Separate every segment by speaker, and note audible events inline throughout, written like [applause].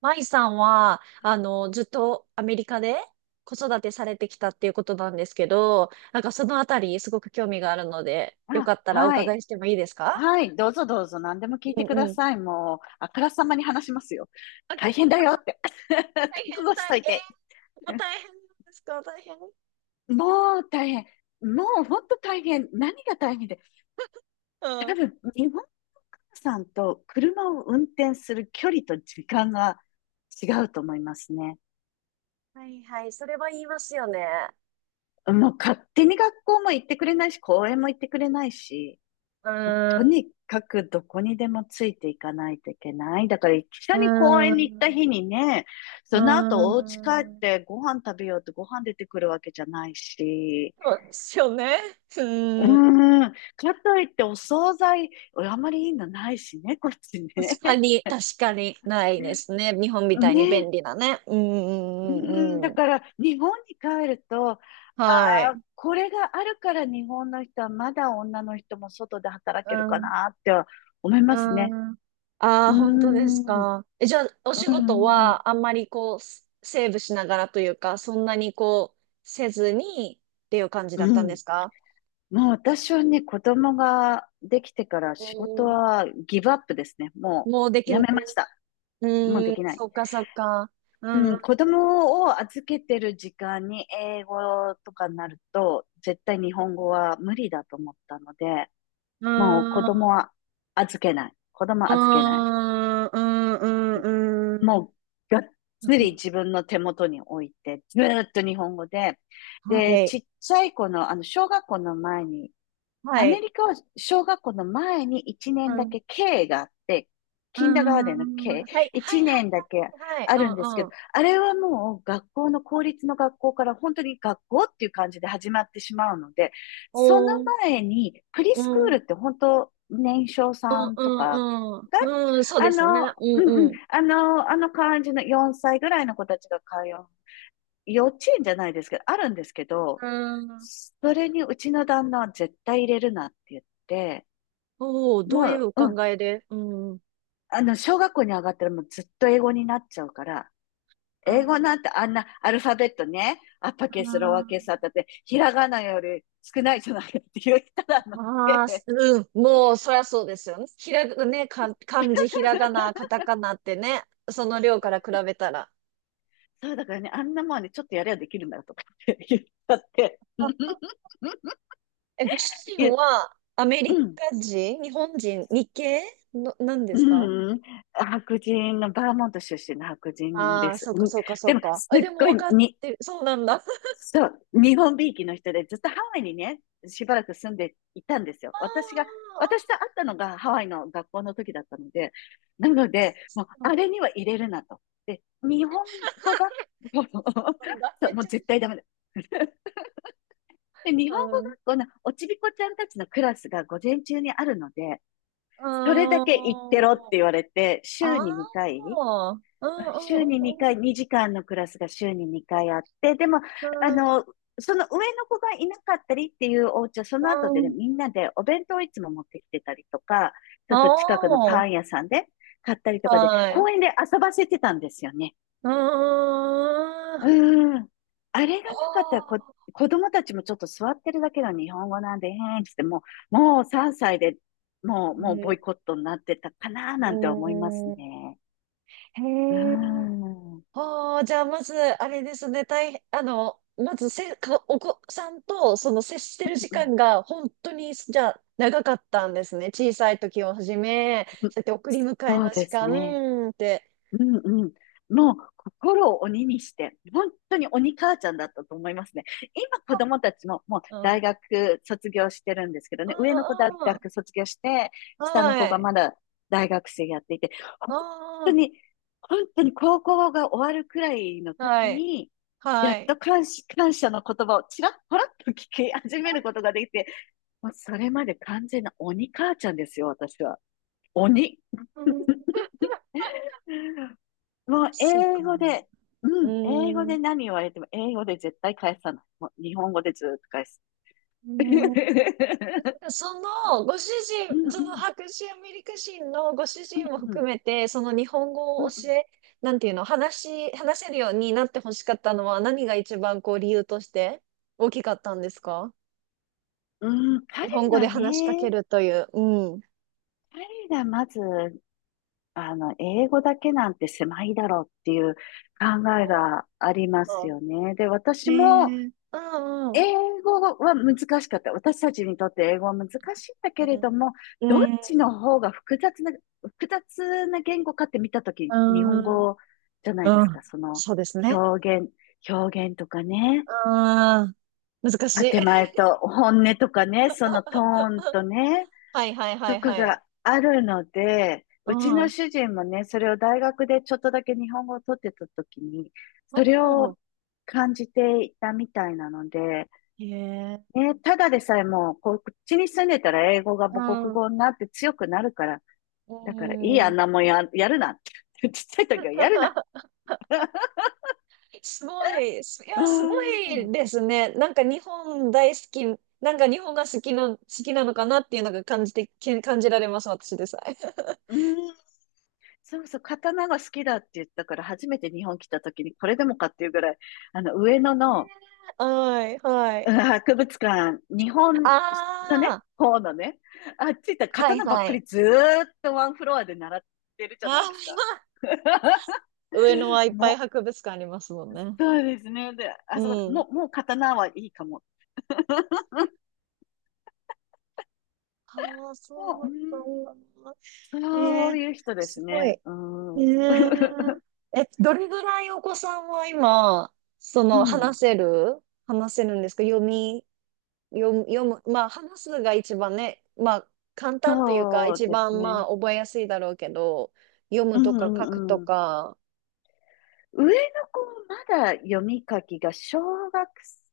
Speaker 1: 舞さんは、ずっとアメリカで子育てされてきたっていうことなんですけど、なんかそのあたりすごく興味があるので、よか
Speaker 2: あ、
Speaker 1: ったらお
Speaker 2: は
Speaker 1: 伺
Speaker 2: い。
Speaker 1: いしてもいいですか？
Speaker 2: はい。どうぞどうぞ。何でも聞い
Speaker 1: う
Speaker 2: てくだ
Speaker 1: んうん。
Speaker 2: さい。もう、あからさまに話しますよ。
Speaker 1: あ、大
Speaker 2: 大変だよって。[laughs] 覚
Speaker 1: 変、
Speaker 2: 悟しと
Speaker 1: 大
Speaker 2: い
Speaker 1: 変。
Speaker 2: て。
Speaker 1: もう
Speaker 2: [laughs]
Speaker 1: 大変ですか？大変。う
Speaker 2: もう大変。もう本当大変。何が大変で。多
Speaker 1: ん。
Speaker 2: 分、日本さんと車を運転する距離と時間が違うと思いますね。
Speaker 1: はいはい、それは言いますよね。
Speaker 2: もう勝手に学校も行ってくれないし、公園も行ってくれないし。
Speaker 1: う
Speaker 2: もう
Speaker 1: ー
Speaker 2: と
Speaker 1: ん、
Speaker 2: にかくどこにでもついていかないといけない。だから一緒
Speaker 1: うー
Speaker 2: に公園に行った日
Speaker 1: ん、
Speaker 2: にね、
Speaker 1: う
Speaker 2: その後お家帰っ
Speaker 1: ーん。
Speaker 2: てご飯食べようってご飯出てくるわけじゃないし、
Speaker 1: そうですよね。うーん。
Speaker 2: かといってお惣菜、あまりいいのないしね、こっち
Speaker 1: 確
Speaker 2: ね。
Speaker 1: かに、確かにないで
Speaker 2: [laughs]
Speaker 1: すね。日本みたいに
Speaker 2: ね、
Speaker 1: 便利なね。うん、う
Speaker 2: う
Speaker 1: ん、うん、
Speaker 2: だ
Speaker 1: うん。
Speaker 2: から日本に帰ると、
Speaker 1: は
Speaker 2: あ
Speaker 1: い。
Speaker 2: あ、これがあるから日本の人はまだ女の人も外で働ける
Speaker 1: う
Speaker 2: か
Speaker 1: ん。
Speaker 2: なって思い
Speaker 1: う
Speaker 2: ますね。
Speaker 1: ん。ああ、
Speaker 2: うー
Speaker 1: 本当です
Speaker 2: ん。
Speaker 1: か？え、じゃあ、お仕
Speaker 2: う
Speaker 1: 事
Speaker 2: んうん
Speaker 1: はあんまりこう、セセーブしながらというか、そんなにこう、せずにっていう感じだっ
Speaker 2: う
Speaker 1: たんで
Speaker 2: ん。
Speaker 1: すか？
Speaker 2: もう私はね、子供ができてから
Speaker 1: う
Speaker 2: 仕事
Speaker 1: ん。
Speaker 2: はギブアップですね。も
Speaker 1: もうで
Speaker 2: う
Speaker 1: き
Speaker 2: や
Speaker 1: ん、
Speaker 2: めました。もう
Speaker 1: う
Speaker 2: で
Speaker 1: ん、
Speaker 2: きない。
Speaker 1: そっかそっか。う
Speaker 2: う
Speaker 1: ん、うん、
Speaker 2: ん、子供を預けてる時間に英語とかになると、絶対日本語は無理だと思ったので、もう子
Speaker 1: う
Speaker 2: 供は預けない。子供は預けない。
Speaker 1: ん、うん、うん。うん
Speaker 2: もうがっ
Speaker 1: そっ
Speaker 2: つ
Speaker 1: か
Speaker 2: り自分の手元に置いて、ずーっと日本語で、
Speaker 1: はい、
Speaker 2: ちっちゃい子の、小学校の前に
Speaker 1: は
Speaker 2: アメ
Speaker 1: い。
Speaker 2: リカは小学校の前に1
Speaker 1: う
Speaker 2: 年だ
Speaker 1: ん、
Speaker 2: け K があって、キンダーガー
Speaker 1: う
Speaker 2: デンの
Speaker 1: ん。
Speaker 2: K、
Speaker 1: はい、はい、は
Speaker 2: 1
Speaker 1: い、
Speaker 2: 年だけ
Speaker 1: はい、はい。
Speaker 2: あ
Speaker 1: う
Speaker 2: るんです
Speaker 1: ん、
Speaker 2: け
Speaker 1: う
Speaker 2: ど、
Speaker 1: ん。
Speaker 2: あれはもう学校の公立の学校から本当に学校っていう感じで始まってしまうので、その
Speaker 1: おー。
Speaker 2: 前にプリスクールって本当年少
Speaker 1: う
Speaker 2: さ
Speaker 1: ん
Speaker 2: ん
Speaker 1: う
Speaker 2: とか
Speaker 1: んう
Speaker 2: が、
Speaker 1: ん。うん、そう
Speaker 2: あ
Speaker 1: ですね。
Speaker 2: の、
Speaker 1: うんうん。
Speaker 2: あの感じの4歳ぐらいの子たちが通う幼稚園じゃないですけど、あるんですけど、
Speaker 1: うん。
Speaker 2: それにうちの旦那は絶対入れるなって言って、
Speaker 1: おお、ど
Speaker 2: も
Speaker 1: ういうお
Speaker 2: う、うん、
Speaker 1: 考えで？うん。
Speaker 2: あの、小学校に上がったらもうずっと英語になっちゃうから、
Speaker 1: あ
Speaker 2: 英語な
Speaker 1: あ、
Speaker 2: んてあんなアルファベットね、アッパーケース、ローアーケー
Speaker 1: あ
Speaker 2: スあったって、ひらがなより少ないじゃないかって言ったらの
Speaker 1: あ、
Speaker 2: で、
Speaker 1: うん。もう、そりゃそうですよね。ひらが、ね、か、漢字、ひらがな、カタカナってね、その量から比べたら。
Speaker 2: そうだからね、あんなもんね、ちょっとやればできるんだよとかって言ったって、
Speaker 1: あ
Speaker 2: [laughs]
Speaker 1: ご主人
Speaker 2: 言っ
Speaker 1: はアメリ
Speaker 2: うん、
Speaker 1: カ人、日本人、日系の、なんですか？
Speaker 2: うん、白人の、バーモント出身の白人
Speaker 1: あ
Speaker 2: で
Speaker 1: あー、
Speaker 2: す。
Speaker 1: そうか
Speaker 2: うん、
Speaker 1: そうかそ
Speaker 2: で
Speaker 1: う
Speaker 2: も、
Speaker 1: か。
Speaker 2: す
Speaker 1: え、
Speaker 2: っ
Speaker 1: でも
Speaker 2: ごい
Speaker 1: 分かっ
Speaker 2: に
Speaker 1: てる。そうなんだ。[laughs] あー
Speaker 2: そう、日本びいきの人で、ずっとハワイにね、しばらく住んでいたんですよ。私と会ったのがハワイの学校の時だったので、なので、もう、
Speaker 1: あー、そ
Speaker 2: あ
Speaker 1: う
Speaker 2: れには入れるなと。で、日本語学校の
Speaker 1: なんだ。
Speaker 2: [laughs] そ
Speaker 1: め
Speaker 2: う、
Speaker 1: っ
Speaker 2: も
Speaker 1: ち
Speaker 2: う
Speaker 1: ゃ、
Speaker 2: 絶対ダメだ。[laughs] で、日
Speaker 1: う
Speaker 2: 本語学
Speaker 1: ん。
Speaker 2: 校のおちびこちゃんたちのクラスが午前中にあるので、
Speaker 1: う
Speaker 2: それだ
Speaker 1: ー
Speaker 2: け行ってろって
Speaker 1: ん。
Speaker 2: 言われて、
Speaker 1: ああ。うん
Speaker 2: 週に
Speaker 1: う
Speaker 2: 2回、
Speaker 1: ん
Speaker 2: 2時間のクラスが週に2回あって、でも、
Speaker 1: う
Speaker 2: あの、
Speaker 1: ん
Speaker 2: その上の子がいなかったりっていうお家は、そ
Speaker 1: う
Speaker 2: の後で
Speaker 1: ん。う
Speaker 2: ね、
Speaker 1: ん。
Speaker 2: みんなでお弁当をいつも持ってきてたりとか、ちょっと近くの
Speaker 1: あ
Speaker 2: パン屋さんで買ったり
Speaker 1: あ。
Speaker 2: とかで、
Speaker 1: はい。
Speaker 2: 公園で遊ばせてたんですよね。
Speaker 1: うーん。は
Speaker 2: うん。あれがなかったら
Speaker 1: あ。
Speaker 2: 子供たちもちょっと座ってるだけの日本語なんで、へーんってもう3歳で
Speaker 1: う
Speaker 2: もうボ
Speaker 1: ん。
Speaker 2: イコットになってたかな
Speaker 1: う
Speaker 2: なんて思います
Speaker 1: ん
Speaker 2: ね。
Speaker 1: へ
Speaker 2: う
Speaker 1: え。
Speaker 2: ん。うん
Speaker 1: はあ。じゃあ、まず、あれですね。大変、まずせ、か、お子さんと、その、接してる時
Speaker 2: うん。
Speaker 1: 間が、本当に、じゃあ、長かったんですね。小さい時をはじめ、そうやって送り迎え
Speaker 2: そう
Speaker 1: の
Speaker 2: で
Speaker 1: 時
Speaker 2: すね。
Speaker 1: 間って。
Speaker 2: うんうん。もう心を鬼にして、本当に鬼母ちゃんだったと思いますね。今子供たちももう
Speaker 1: うん。うん
Speaker 2: 大学卒業してるんですけどね、上の子大
Speaker 1: うん
Speaker 2: 学卒業して、下の
Speaker 1: は
Speaker 2: 子が
Speaker 1: い。
Speaker 2: まだ大学生やっていて、本当
Speaker 1: あ
Speaker 2: に、本当に高校が終わるくらいの
Speaker 1: あ、は
Speaker 2: 時
Speaker 1: い。
Speaker 2: に、や
Speaker 1: は
Speaker 2: っと
Speaker 1: い。
Speaker 2: 感謝の言葉をちらっぽらっと聞き始めることができて、もうそれまで完全な鬼母ちゃんですよ、私は。鬼。
Speaker 1: うん。
Speaker 2: もう
Speaker 1: そうか。
Speaker 2: 英語で、う
Speaker 1: う
Speaker 2: ん、英語
Speaker 1: ーん。
Speaker 2: で何言われても、英語で絶対返さない。もう日本語でずーっと返す。
Speaker 1: うん。
Speaker 2: [laughs]
Speaker 1: [laughs] その、ご主
Speaker 2: うん
Speaker 1: 人、
Speaker 2: う
Speaker 1: その
Speaker 2: ん、
Speaker 1: 白人アメリカ人のご主人も
Speaker 2: うんう
Speaker 1: 含
Speaker 2: ん、
Speaker 1: めて、その日本語
Speaker 2: うん
Speaker 1: を
Speaker 2: うん。
Speaker 1: 教え、なんていうの、話せるようになってほしかったのは何が一番こう理由として大きかったんですか？
Speaker 2: うん、
Speaker 1: 日本語で話しかけるという。うん。
Speaker 2: 彼がまず、英語だけなんて狭いだろうっていう考
Speaker 1: あ
Speaker 2: えがあります
Speaker 1: あ、
Speaker 2: よね。で、私
Speaker 1: ね
Speaker 2: も、
Speaker 1: え。うんうん。
Speaker 2: 英語は難しかった。私たちにとって英語は難しいんだけれども、
Speaker 1: う
Speaker 2: どっ
Speaker 1: ん。
Speaker 2: ちの方が複雑な言語かって見たとき、
Speaker 1: う
Speaker 2: 日本
Speaker 1: ん。う
Speaker 2: 語じゃないで
Speaker 1: んう
Speaker 2: すか。
Speaker 1: ん。
Speaker 2: その
Speaker 1: そうですね。
Speaker 2: 表現、表現とかね、
Speaker 1: ああ、難しい。
Speaker 2: 建前と本音とかね、そのトーンとね、
Speaker 1: [laughs] はいはいは
Speaker 2: と
Speaker 1: い
Speaker 2: か
Speaker 1: はい。
Speaker 2: があるので、
Speaker 1: う
Speaker 2: うち
Speaker 1: ん。
Speaker 2: の
Speaker 1: う
Speaker 2: 主人もね、それを大学でちょっとだけ日本語を取ってたときに、それ
Speaker 1: ん。
Speaker 2: を感じていたみたいなので、
Speaker 1: へえ。
Speaker 2: ね、ただでさえもう、こっちに住んでたら英語が
Speaker 1: う
Speaker 2: 母国
Speaker 1: ん。
Speaker 2: 語になって強くなるから、
Speaker 1: う
Speaker 2: だからいいあん
Speaker 1: ん。
Speaker 2: なもんや、やるなって。[laughs] ちっちゃい時はやるな。
Speaker 1: [laughs] すごい、
Speaker 2: うー
Speaker 1: すごい
Speaker 2: ん。
Speaker 1: ですね。なんか日本大好き、なんか日本が好きな、のかなっていうのが感じて、感じられます、私でさえ。
Speaker 2: うーん。そうそう、刀が好きだって言ったから、初めて日本来た時にこれでもかっていうぐらい、上野の
Speaker 1: [laughs] はい、は
Speaker 2: う
Speaker 1: い。
Speaker 2: ん博物館、日本の
Speaker 1: あ
Speaker 2: ね、
Speaker 1: あ、
Speaker 2: 方のね、あっち行ったら
Speaker 1: はい、
Speaker 2: 刀ばっ
Speaker 1: は
Speaker 2: かり
Speaker 1: い。
Speaker 2: ずーっとワンフロアで習ってるじゃないですか。
Speaker 1: ああ、[laughs] 上野はい
Speaker 2: [laughs]
Speaker 1: っぱい
Speaker 2: も
Speaker 1: 博物館ありますもん
Speaker 2: う、
Speaker 1: ね。
Speaker 2: そうですね。で、
Speaker 1: う
Speaker 2: あそこ、
Speaker 1: ん。
Speaker 2: もう刀はいいかも。
Speaker 1: ああ、そうだ
Speaker 2: う
Speaker 1: った
Speaker 2: ん、
Speaker 1: んだ。
Speaker 2: そ
Speaker 1: え
Speaker 2: う
Speaker 1: ー、
Speaker 2: いう人で
Speaker 1: す
Speaker 2: す
Speaker 1: ごい。
Speaker 2: ね。うん。[laughs]
Speaker 1: ー、どれぐらいお子さんは今、そ
Speaker 2: う
Speaker 1: の、話
Speaker 2: ん。
Speaker 1: せる話せるんですか？読む、まあ、話すが一番ね、まあ、簡単というか、
Speaker 2: そう
Speaker 1: 一
Speaker 2: です
Speaker 1: 番、ま
Speaker 2: ね。
Speaker 1: あ、覚えやすいだろうけど、読
Speaker 2: う
Speaker 1: むとか書くと
Speaker 2: んうん。
Speaker 1: か。
Speaker 2: 上の子まだ読み書きが小学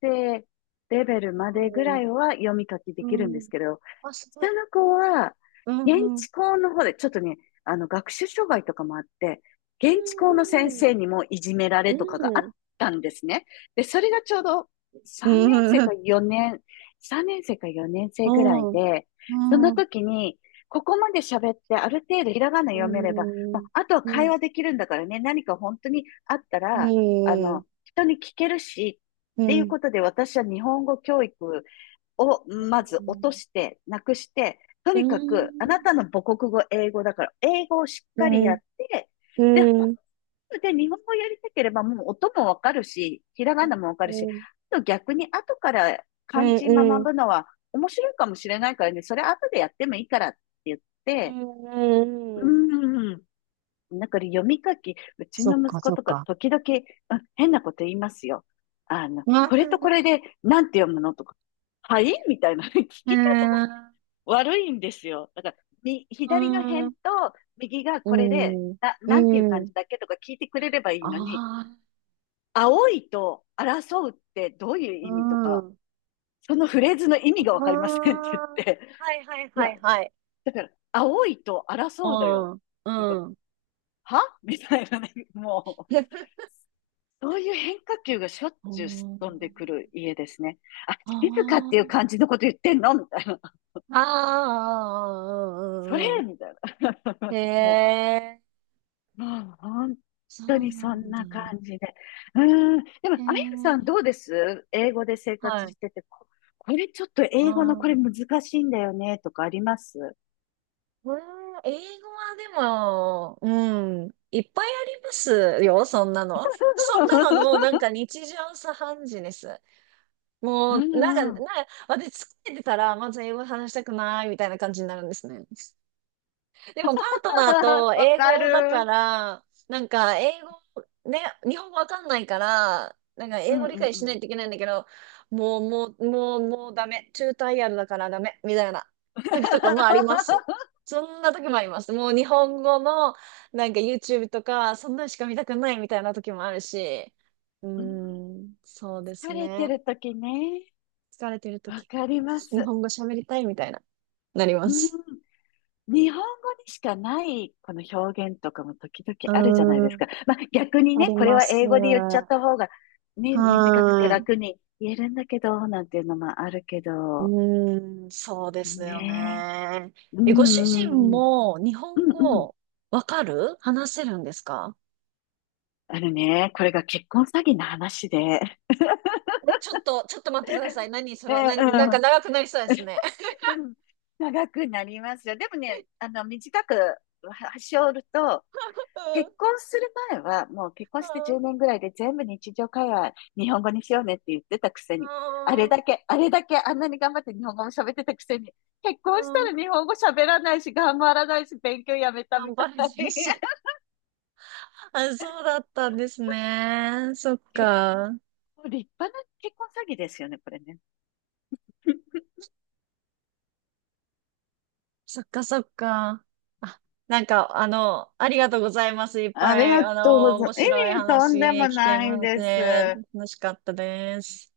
Speaker 2: 生レベルまでぐらいは読み書きで
Speaker 1: う
Speaker 2: きる
Speaker 1: ん。
Speaker 2: ん
Speaker 1: う
Speaker 2: です
Speaker 1: ん。
Speaker 2: けど、
Speaker 1: あ、すごい。
Speaker 2: 下の子は
Speaker 1: う
Speaker 2: 現
Speaker 1: ん、うん。
Speaker 2: 地校の方で、ちょっとね、あの学習障害とかもあって、現地校の先生にもいじめら
Speaker 1: う
Speaker 2: れとかが
Speaker 1: ん、
Speaker 2: あっ
Speaker 1: うん。
Speaker 2: たんですね。で、それがちょうど
Speaker 1: う
Speaker 2: 3年
Speaker 1: ん、
Speaker 2: 生
Speaker 1: う
Speaker 2: か
Speaker 1: ん。
Speaker 2: 4年、3年生か4年
Speaker 1: う
Speaker 2: 生ぐらい
Speaker 1: ん。
Speaker 2: で、
Speaker 1: う
Speaker 2: そ
Speaker 1: ん。
Speaker 2: の
Speaker 1: うん
Speaker 2: 時に、ここまで喋ってある程度ひらがな
Speaker 1: う
Speaker 2: 読めればま
Speaker 1: ん、
Speaker 2: あ、あとは
Speaker 1: う
Speaker 2: 会
Speaker 1: ん、
Speaker 2: 話できるんだからね、何か本当にあったら、
Speaker 1: うん、
Speaker 2: 人に聞けるし、
Speaker 1: う
Speaker 2: っ
Speaker 1: ん、
Speaker 2: てい
Speaker 1: う
Speaker 2: う
Speaker 1: ん、
Speaker 2: ことで私は日本語教育をまず落として、なくして、と
Speaker 1: うん、
Speaker 2: にか
Speaker 1: う
Speaker 2: くあ
Speaker 1: ん、
Speaker 2: なたの母国語、英語だから、英語をしっ
Speaker 1: う
Speaker 2: かりやっ
Speaker 1: ん、
Speaker 2: て、で、本当で日本語やりたければもう音もわかるし、ひらがなもわかるし、あと逆に後から漢字
Speaker 1: う
Speaker 2: 学
Speaker 1: ん、
Speaker 2: ぶのは面白いかもしれないからね、それ後でやってもいいからって言って、
Speaker 1: う
Speaker 2: う
Speaker 1: ん、
Speaker 2: ん、なんか読み書き、うち
Speaker 1: そ
Speaker 2: の
Speaker 1: っ
Speaker 2: 息
Speaker 1: か、
Speaker 2: 子
Speaker 1: そっ
Speaker 2: とか
Speaker 1: か。
Speaker 2: 時々、うん変なこと言いますよ。あの、
Speaker 1: あ
Speaker 2: これとこれでなんて読むのとか、はいみたいな [laughs] 聞
Speaker 1: う
Speaker 2: き方が
Speaker 1: ん、
Speaker 2: 悪いんですよ。だから、左の
Speaker 1: う
Speaker 2: 辺
Speaker 1: ん、
Speaker 2: と右が
Speaker 1: う
Speaker 2: これで、
Speaker 1: ん、
Speaker 2: なんていう
Speaker 1: う
Speaker 2: 感
Speaker 1: ん、
Speaker 2: じだっけとか聞いてくれればいいのに、
Speaker 1: あ
Speaker 2: 青いと争うってどういう
Speaker 1: あ、
Speaker 2: 意味と
Speaker 1: う
Speaker 2: か、
Speaker 1: ん、
Speaker 2: そのフレーズの意
Speaker 1: あ
Speaker 2: 味がわかりませ
Speaker 1: あ、
Speaker 2: んって言って、
Speaker 1: はいはい
Speaker 2: い
Speaker 1: は
Speaker 2: や、
Speaker 1: いはい。
Speaker 2: だから、青いと争うだよ。
Speaker 1: うん、
Speaker 2: か
Speaker 1: うん。
Speaker 2: はみたいなね、もう。そういう変化球がしょっちゅうすっ飛んでくる家ですね。あ、静かってい
Speaker 1: あ
Speaker 2: う感じのこと言ってんのみたいな。[laughs]
Speaker 1: あ、ああ、
Speaker 2: それ
Speaker 1: うん、うん、
Speaker 2: みたいな。
Speaker 1: へ
Speaker 2: [laughs] も
Speaker 1: え、
Speaker 2: もう本
Speaker 1: そ
Speaker 2: 当
Speaker 1: う
Speaker 2: に
Speaker 1: な
Speaker 2: そん
Speaker 1: んだ。
Speaker 2: な感じで。うーん。でも、
Speaker 1: へ
Speaker 2: あやさん
Speaker 1: え、
Speaker 2: どうです英語で生
Speaker 1: は
Speaker 2: 活
Speaker 1: い。
Speaker 2: してて、これちょっと
Speaker 1: う
Speaker 2: 英語のこれ
Speaker 1: ん。
Speaker 2: 難しいんだよねとかあります？
Speaker 1: これ英語はでも、うん、いっぱいありますよ、そんなの。そんなのもうな
Speaker 2: [laughs]
Speaker 1: んか日常茶飯事です。
Speaker 2: う
Speaker 1: もう、なんか、な
Speaker 2: んう
Speaker 1: ん
Speaker 2: ん。
Speaker 1: か、私疲れてたら、まず英語話したくないみたいな感じになるんですね。でもパートナー
Speaker 2: [laughs]
Speaker 1: と
Speaker 2: わ
Speaker 1: 英
Speaker 2: か
Speaker 1: 語だか
Speaker 2: る。
Speaker 1: ら、なんか英語、ね、日本語わかんないから、なんか
Speaker 2: う
Speaker 1: 英語
Speaker 2: んう
Speaker 1: 理
Speaker 2: ん
Speaker 1: 解
Speaker 2: う
Speaker 1: しな
Speaker 2: ん。
Speaker 1: いといけないんだけど、もう、もう、もう、もうダメ。中退やるだからダメ。みたいな時とかもあります。
Speaker 2: [laughs]
Speaker 1: そんな時もあります。もう日本語のなんか YouTube とか、そんなのしか見たくないみたいな時もあるし。うー
Speaker 2: うん。
Speaker 1: ん、そうです
Speaker 2: 疲れ
Speaker 1: ね。
Speaker 2: てる時ね。
Speaker 1: 疲れてる
Speaker 2: わ
Speaker 1: 時、
Speaker 2: かりま
Speaker 1: 日
Speaker 2: す。
Speaker 1: 本語喋りたいみたいな、なりま
Speaker 2: うん。
Speaker 1: す。
Speaker 2: 日本語にしかないこの表現とかも時々
Speaker 1: う
Speaker 2: あるじゃない
Speaker 1: ー
Speaker 2: です
Speaker 1: ん、
Speaker 2: か。まあ逆に
Speaker 1: あ
Speaker 2: ね、
Speaker 1: り
Speaker 2: これ
Speaker 1: ま
Speaker 2: は
Speaker 1: す。
Speaker 2: 英語で言っちゃった方がね、短くて
Speaker 1: はーい。
Speaker 2: 楽に言えるんだけど、なんていうのもあるけ
Speaker 1: う
Speaker 2: ど、
Speaker 1: ーん、そうですよ
Speaker 2: ね
Speaker 1: ね。
Speaker 2: え。う
Speaker 1: え、ご主
Speaker 2: んう
Speaker 1: 人
Speaker 2: んうん。
Speaker 1: も日
Speaker 2: う
Speaker 1: 本
Speaker 2: んうん。
Speaker 1: 語わかる話せるんですか？
Speaker 2: あのね、これが結婚詐欺の話で。
Speaker 1: えちょっと、ちょっと、待ってください。何
Speaker 2: [laughs]
Speaker 1: そ
Speaker 2: う
Speaker 1: れ、なんか
Speaker 2: ん
Speaker 1: 長くなりそうですね。
Speaker 2: うん。[laughs] 長くなりますよ。でもね、短くはし折ると、
Speaker 1: [laughs] う
Speaker 2: 結婚する前は、もう結婚して10
Speaker 1: ん
Speaker 2: 年ぐらいで全部日常会話日本語にしようねって言ってたくせ
Speaker 1: う
Speaker 2: に、あれ
Speaker 1: ん
Speaker 2: だけ、あれだけあんなに頑張って日本語も喋ってたくせに、結
Speaker 1: う
Speaker 2: 婚し
Speaker 1: ん
Speaker 2: た
Speaker 1: う
Speaker 2: ら
Speaker 1: ん
Speaker 2: 日本語喋らないし、頑張らないし、勉強やめたみ
Speaker 1: 頑
Speaker 2: た
Speaker 1: 張
Speaker 2: い。
Speaker 1: れ、先生。
Speaker 2: [laughs]
Speaker 1: あ、そうだったんですね。そっ
Speaker 2: 結
Speaker 1: か。
Speaker 2: 構立派な結婚詐欺ですよね、これね。
Speaker 1: そっかそっか。あ、なんか、ありがとうございます。いっ
Speaker 2: あ
Speaker 1: ぱ
Speaker 2: り
Speaker 1: い、
Speaker 2: がとうございま
Speaker 1: 面
Speaker 2: す。い
Speaker 1: 白い
Speaker 2: えいとんで
Speaker 1: 話
Speaker 2: も
Speaker 1: 聞け
Speaker 2: ない
Speaker 1: まし
Speaker 2: です。
Speaker 1: て、楽しかったです。